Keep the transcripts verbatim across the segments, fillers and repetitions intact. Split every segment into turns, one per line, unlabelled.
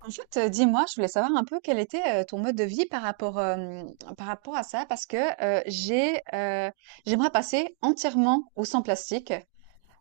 En fait, heu, dis-moi, je voulais savoir un peu quel était, heu, ton mode de vie par rapport, hem, par rapport à ça parce que, heu, j'ai, heu, j'aimerais passer entièrement au sans plastique.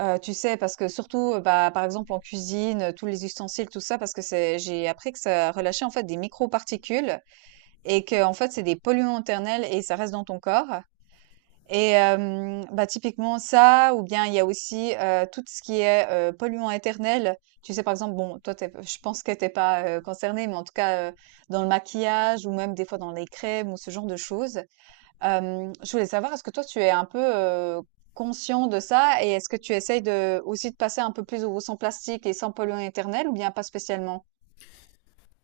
Heu, tu sais? Parce que surtout, heu, bah, par exemple en cuisine, heu, tous les ustensiles, tout ça, parce que c'est j'ai appris que ça relâchait en fait des microparticules et que en fait, c'est des polluants éternels et ça reste dans ton corps. Et hem, bah, typiquement ça, ou bien il y a aussi, heu, tout ce qui est, heu, polluant éternel. Tu sais, par exemple, bon, toi, tu je pense que tu pas, heu, concernée, mais en tout cas, heu, dans le maquillage ou même des fois dans les crèmes ou ce genre de choses. Hem, je voulais savoir, est-ce que toi, tu es un peu, heu, conscient de ça, et est-ce que tu essayes de aussi de passer un peu plus au sans plastique et sans polluant éternel, ou bien pas spécialement?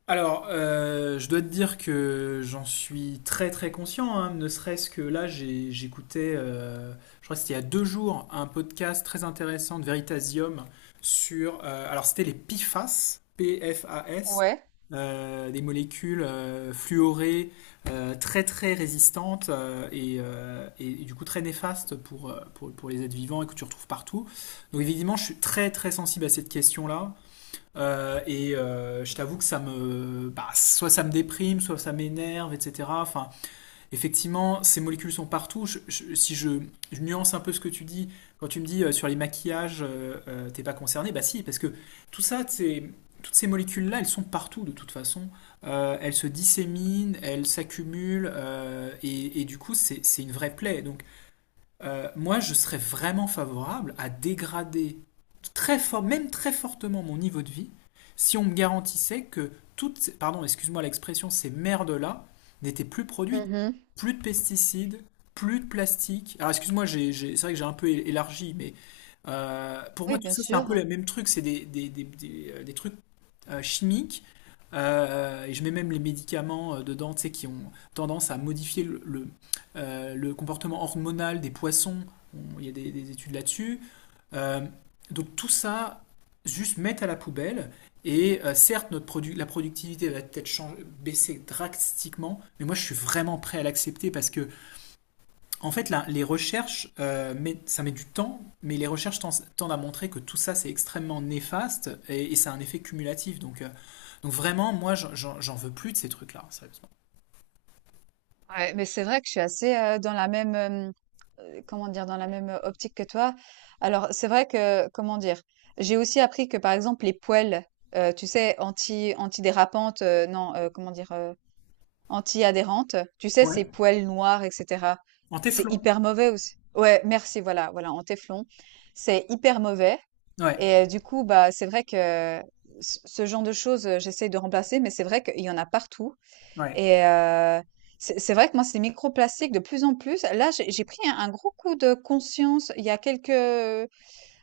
Alors, euh, je dois te dire que j'en suis très très conscient, hein, ne serait-ce que là, j'ai- j'écoutais, euh, je crois que c'était il y a deux jours, un podcast très intéressant de Veritasium sur, euh, alors c'était les P F A S, P-F-A-S,
Ouais.
euh, des molécules euh, fluorées euh, très très résistantes euh, et, euh, et- et du coup très néfastes pour, euh, pour, pour les êtres vivants et que tu retrouves partout. Donc évidemment, je suis très très sensible à cette question-là. Euh, et euh, je t'avoue que ça me, bah, soit ça me déprime, soit ça m'énerve, et cetera. Enfin, effectivement, ces molécules sont partout. Je- je- si je, je nuance un peu ce que tu dis, quand tu me dis euh, sur les maquillages, euh, euh, t'es pas concerné, bah si, parce que tout ça, c'est- toutes ces molécules-là, elles sont partout de toute façon. Euh, elles se disséminent, elles s'accumulent, euh, et, et du coup, c'est c'est une vraie plaie. Donc, euh, moi, je serais vraiment favorable à dégrader très fort, même très fortement mon niveau de vie, si on me garantissait que toutes, ces- pardon, excuse-moi l'expression, ces merdes-là n'étaient plus produites.
Mmh.
Plus de pesticides, plus de plastique. Alors, excuse-moi, j'ai- j'ai- c'est vrai que j'ai un peu é- élargi, mais euh, pour moi,
Oui,
tout
bien
ça, c'est un peu
sûr.
le même truc. C'est des, des, des- des, euh, des trucs euh, chimiques. Euh, et je mets même les médicaments euh, dedans, tu sais, qui ont tendance à modifier le, le, euh, le comportement hormonal des poissons. Bon, il y a des, des études là-dessus. Euh, donc tout ça, juste mettre à la poubelle. Et euh, certes, notre produ- la productivité va peut-être changer- baisser drastiquement, mais moi je suis vraiment prêt à l'accepter parce que en fait, là, les recherches, euh, met- ça met du temps, mais les recherches tens- tendent à montrer que tout ça, c'est extrêmement néfaste et, et ça a un effet cumulatif. Donc, euh, donc vraiment, moi, j'en j'en- j'en veux plus de ces trucs-là, sérieusement.
Ouais, mais c'est vrai que je suis assez, euh, dans la même, euh, euh, comment dire, dans la même euh, optique que toi. Alors, c'est vrai que, comment dire, j'ai aussi appris que, par exemple, les poêles, euh, tu sais, anti, antidérapantes, euh, non, euh, comment dire, euh, anti-adhérentes, tu sais,
Ouais.
ces poêles noires, et cetera.
En
C'est
téflon.
hyper mauvais aussi. Ouais, merci, voilà, voilà, en téflon. C'est hyper mauvais.
Ouais,
Et euh, du coup, bah, c'est vrai que ce ce genre de choses, euh, j'essaye de remplacer, mais c'est vrai qu'il y en a partout.
ouais.
Et heu, c'est c'est vrai que moi, ces microplastiques de plus en plus là, j'ai j'ai pris un un gros coup de conscience il y a quelques,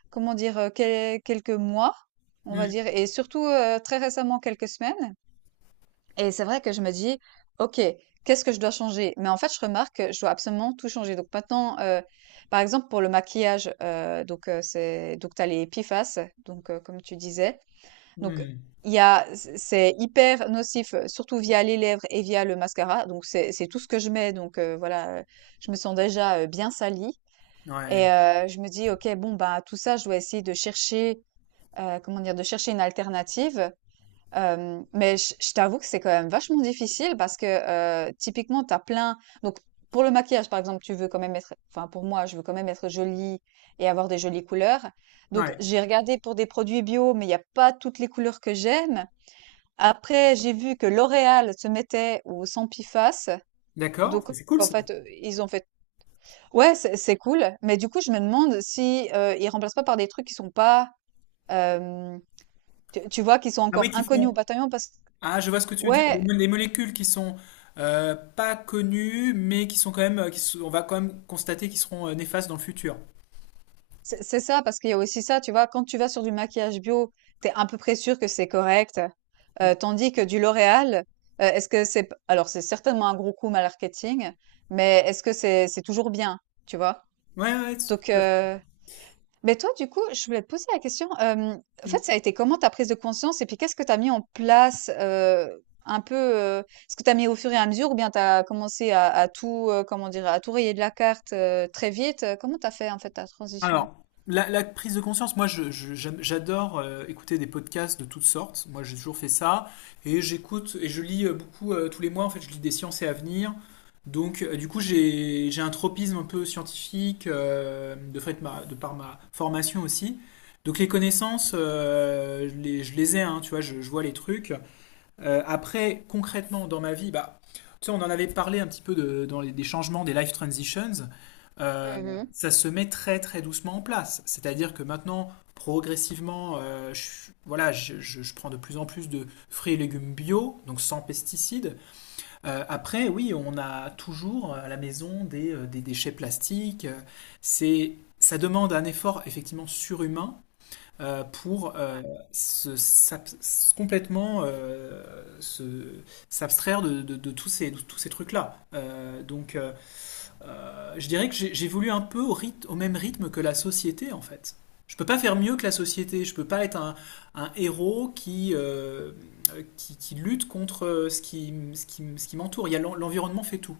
comment dire? Heu, quel quelques mois, on va
Hmm,
dire, et surtout, heu, très récemment, quelques semaines. Et c'est vrai que je me dis: «OK, qu'est-ce que je dois changer?» Mais en fait, je remarque que je dois absolument tout changer. Donc maintenant, heu, par exemple, pour le maquillage, heu, donc heu, c'est, donc tu as les Epiphases, donc heu, comme tu disais, donc
hmm.
il y a c'est hyper nocif, euh, surtout via les lèvres et via le mascara. Donc, c'est c'est tout ce que je mets. Donc, heu, voilà, heu, je me sens déjà, heu, bien salie,
Ouais,
et heu, je me dis: «OK, bon, bah, tout ça, je dois essayer de chercher, heu, comment dire? De chercher une alternative». Hem, mais je je t'avoue que c'est quand même vachement difficile parce que, heu, typiquement, t'as plein, donc pour le maquillage, par exemple, tu veux quand même être enfin, pour moi, je veux quand même être jolie et avoir des jolies couleurs. Donc,
ouais.
j'ai regardé pour des produits bio, mais il y a pas toutes les couleurs que j'aime. Après, j'ai vu que L'Oréal se mettait au Sampiface.
D'accord,
Donc,
c'est c'est cool
en
ça.
fait, heu, ils ont fait, ouais, c'est c'est cool, mais du coup, je me demande si, heu, ils remplacent pas par des trucs qui sont pas, hem, tu tu vois, qui sont
Ah
encore
oui, qui
inconnus au
font.
bataillon parce que,
Ah, je vois ce que tu veux dire. Des
ouais,
mo- des molécules qui sont euh, pas connues, mais qui sont quand même, euh, qui sont- on va quand même constater qu'ils seront euh, néfastes dans le futur.
c'est c'est ça, parce qu'il y a aussi ça, tu vois? Quand tu vas sur du maquillage bio, t'es es à peu près sûr que c'est correct,
Hmm.
heu, tandis que du L'Oréal, heu, est-ce que c'est p alors c'est certainement un gros coup marketing, mais est-ce que c'est c'est toujours bien, tu vois?
Ouais, ouais, tout
Donc,
à fait.
heu Mais toi, du coup, je voulais te poser la question. Euh, en
Hum.
fait, ça a été comment ta prise de conscience, et puis qu'est-ce que tu as mis en place, euh, un peu, euh, ce que tu as mis au fur et à mesure, ou bien tu as commencé à, à tout, euh, comment dire, à tout rayer de la carte, euh, très vite. euh, Comment tu as fait en fait ta transition?
Alors, la, la prise de conscience, moi je- je- j'aime- j'adore euh, écouter des podcasts de toutes sortes. Moi j'ai toujours fait ça. Et j'écoute et je lis euh, beaucoup euh, tous les mois. En fait, je lis des sciences et avenir. Donc, euh, du coup, j'ai j'ai un tropisme un peu scientifique euh, de fait ma, de par ma formation aussi. Donc, les connaissances, euh, je les, je les ai, hein, tu vois, je, je vois les trucs. Euh, après, concrètement, dans ma vie, bah, tu sais, on en avait parlé un petit peu de- dans les, des changements, des life transitions. Euh,
Mhm.
ça se met très très doucement en place. C'est-à-dire que maintenant, progressivement, euh, je, voilà, je, je- je prends de plus en plus de fruits et légumes bio, donc sans pesticides. Euh, après, oui, on a toujours à la maison des, euh, des déchets plastiques. Euh, C'est, ça demande un effort effectivement surhumain, euh, pour euh, se, s'ab- s- complètement euh, se, s'abstraire de, de- de tous ces, de tous ces trucs-là. Euh, donc, euh, je dirais que j'ai- j'évolue un peu au rythme, au même rythme que la société, en fait. Je peux pas faire mieux que la société. Je peux pas être un, un héros qui, euh, qui, qui lutte contre euh, ce qui, ce qui, ce qui m'entoure. Il y a l'en- l'environnement fait tout.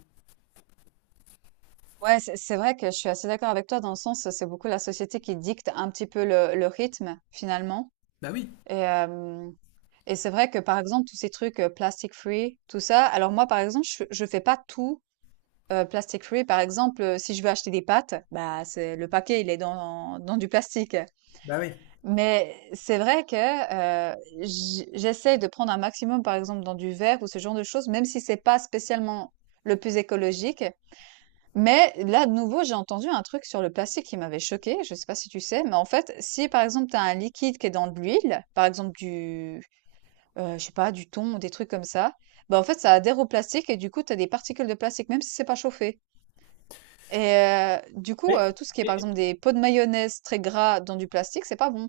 Ouais, c'est c'est vrai que je suis assez d'accord avec toi dans le sens, c'est beaucoup la société qui dicte un petit peu le, le rythme finalement.
Bah oui.
Et, hem et c'est vrai que, par exemple, tous ces trucs, heu, plastic free, tout ça. Alors moi, par exemple, je je fais pas tout, heu, plastic free. Par exemple, heu, si je veux acheter des pâtes, bah, c'est le paquet, il est dans dans du plastique.
Bah oui.
Mais c'est vrai que, heu, j j'essaie de prendre un maximum, par exemple, dans du verre ou ce genre de choses, même si c'est pas spécialement le plus écologique. Mais là, de nouveau, j'ai entendu un truc sur le plastique qui m'avait choquée, je sais pas si tu sais, mais en fait, si, par exemple, tu as un liquide qui est dans de l'huile, par exemple du Heu, je sais pas, du thon ou des trucs comme ça. Bah, en fait, ça adhère au plastique et du coup, tu as des particules de plastique, même si c'est pas chauffé. Et heu, du coup,
Mais,
heu, tout ce qui est, par
et-
exemple, des pots de mayonnaise très gras dans du plastique, c'est pas bon.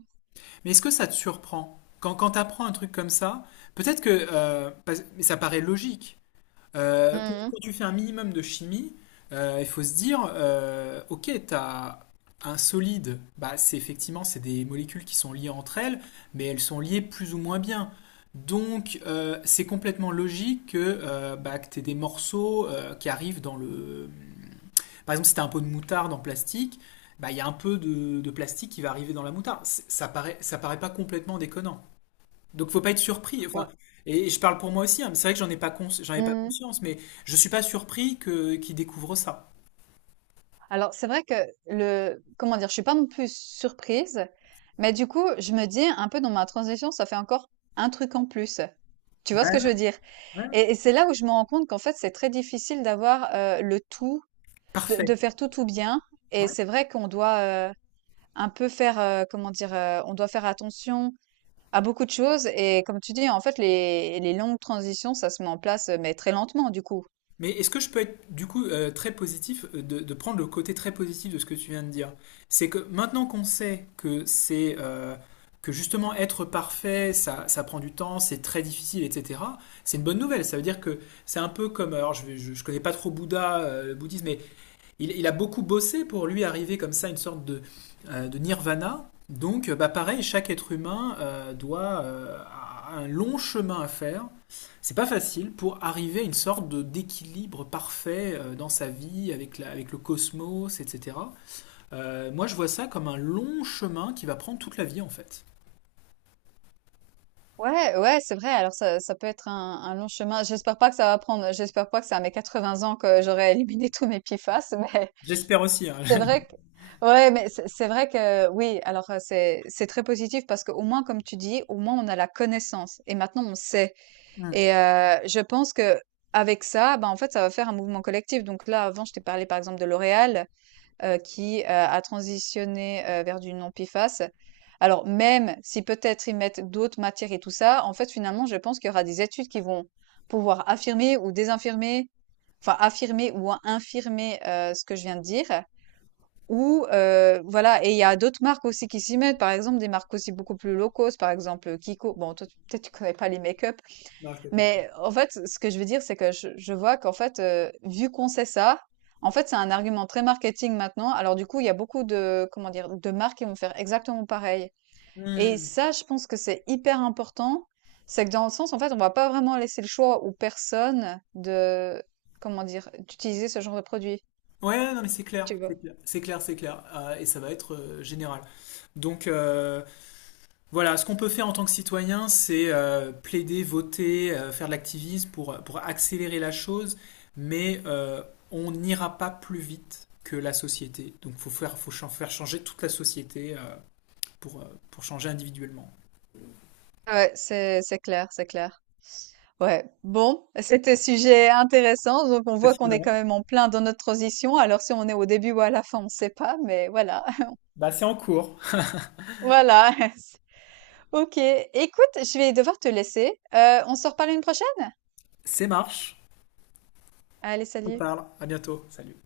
mais est-ce que ça te surprend? Quand, quand tu apprends un truc comme ça, peut-être que euh, parce- mais ça paraît logique. Euh, quand
Mmh mh.
quand tu fais un minimum de chimie, euh, il faut se dire, euh, ok, tu as un solide, bah, c'est effectivement c'est des molécules qui sont liées entre elles, mais elles sont liées plus ou moins bien. Donc euh, c'est complètement logique que, euh, bah, que tu aies des morceaux euh, qui arrivent dans le... Par exemple, si tu as un pot de moutarde en plastique, bah, il y a un peu de, de plastique qui va arriver dans la moutarde. C'est- Ça paraît, ça paraît pas complètement déconnant. Donc faut pas être surpris.
Ouais.
Enfin, et je parle pour moi aussi, hein, mais c'est vrai que j'en ai pas cons- j'en ai pas
Mmh.
conscience, mais je suis pas surpris que qu'ils découvrent ça.
Alors, c'est vrai que le comment dire? Je suis pas non plus surprise, mais du coup, je me dis un peu dans ma transition, ça fait encore un truc en plus. Tu
Ouais,
vois ce que je veux
ouais,
dire?
ouais.
Et et c'est là où je me rends compte qu'en fait, c'est très difficile d'avoir, heu, le tout, de
Parfait.
de faire tout, tout bien, et
Ouais.
c'est vrai qu'on doit, euh, un peu faire, heu, comment dire? Heu, on doit faire attention à beaucoup de choses, et comme tu dis, en fait, les les longues transitions, ça se met en place, heu, mais très lentement, du coup.
Mais est-ce que je peux être du coup euh, très positif, euh, de, de prendre le côté très positif de ce que tu viens de dire? C'est que maintenant qu'on sait que c'est euh, que justement être parfait, ça, ça prend du temps, c'est très difficile, et cetera. C'est une bonne nouvelle. Ça veut dire que c'est un peu comme, alors je, vais- je, je connais pas trop Bouddha, euh, le bouddhisme, mais il, il a beaucoup bossé pour lui arriver comme ça à une sorte de, euh, de nirvana. Donc, euh, bah, pareil, chaque être humain euh, doit euh, a un long chemin à faire. C'est pas facile pour arriver à une sorte de d'équilibre parfait euh, dans sa vie avec la, avec le cosmos, et cetera. Euh, moi, je vois ça comme un long chemin qui va prendre toute la vie en fait.
Ouais, ouais, c'est vrai. Alors ça ça peut être un un long chemin. J'espère pas que ça va prendre j'espère pas que c'est à mes quatre-vingts ans que j'aurai éliminé tous mes P F A S, mais
J'espère aussi, hein.
c'est vrai que, ouais, mais c'est c'est vrai que, oui, alors euh, c'est c'est très positif parce qu'au moins, comme tu dis, au moins on a la connaissance et maintenant on sait.
Mm.
Et euh, je pense que avec ça, ben en fait, ça va faire un mouvement collectif. Donc là, avant, je t'ai parlé par exemple de L'Oréal, euh, qui euh, a transitionné euh, vers du non-P F A S. Alors même si peut-être ils mettent d'autres matières et tout ça, en fait, finalement, je pense qu'il y aura des études qui vont pouvoir affirmer ou désinfirmer, enfin affirmer ou infirmer euh, ce que je viens de dire. Ou heu, voilà, et il y a d'autres marques aussi qui s'y mettent, par exemple des marques aussi beaucoup plus low cost, par exemple, euh, Kiko. Bon toi, tu peut-être tu connais pas les make-up, mais en fait, ce que je veux dire, c'est que je je vois qu'en fait, heu, vu qu'on sait ça, en fait, c'est un argument très marketing maintenant. Alors du coup, il y a beaucoup de, comment dire, de marques qui vont faire exactement pareil, et
Mm.
ça, je pense que c'est hyper important. C'est que dans le sens, en fait, on va pas vraiment laisser le choix aux personnes de, comment dire, d'utiliser ce genre de produit,
Ouais, non mais c'est clair,
tu
c'est
vois?
clair, c'est clair, c'est clair. Euh, et ça va être euh, général. Donc, euh, Voilà, ce qu'on peut faire en tant que citoyen, c'est euh, plaider, voter, euh, faire de l'activisme pour, pour accélérer la chose, mais euh, on n'ira pas plus vite que la société. Donc il faut faire, faut ch- faire changer toute la société euh, pour, euh, pour changer individuellement.
Ouais, c'est c'est clair, c'est clair. Ouais, bon, c'était un sujet intéressant. Donc, on
Bah,
voit qu'on est
sinon,
quand même en plein dans notre transition. Alors, si on est au début ou à la fin, on ne sait pas, mais voilà.
bah, c'est en cours.
Voilà. Ok, écoute, je vais devoir te laisser. Euh, on se reparle une prochaine?
C'est marche.
Allez,
On
salut.
parle. À bientôt. Salut.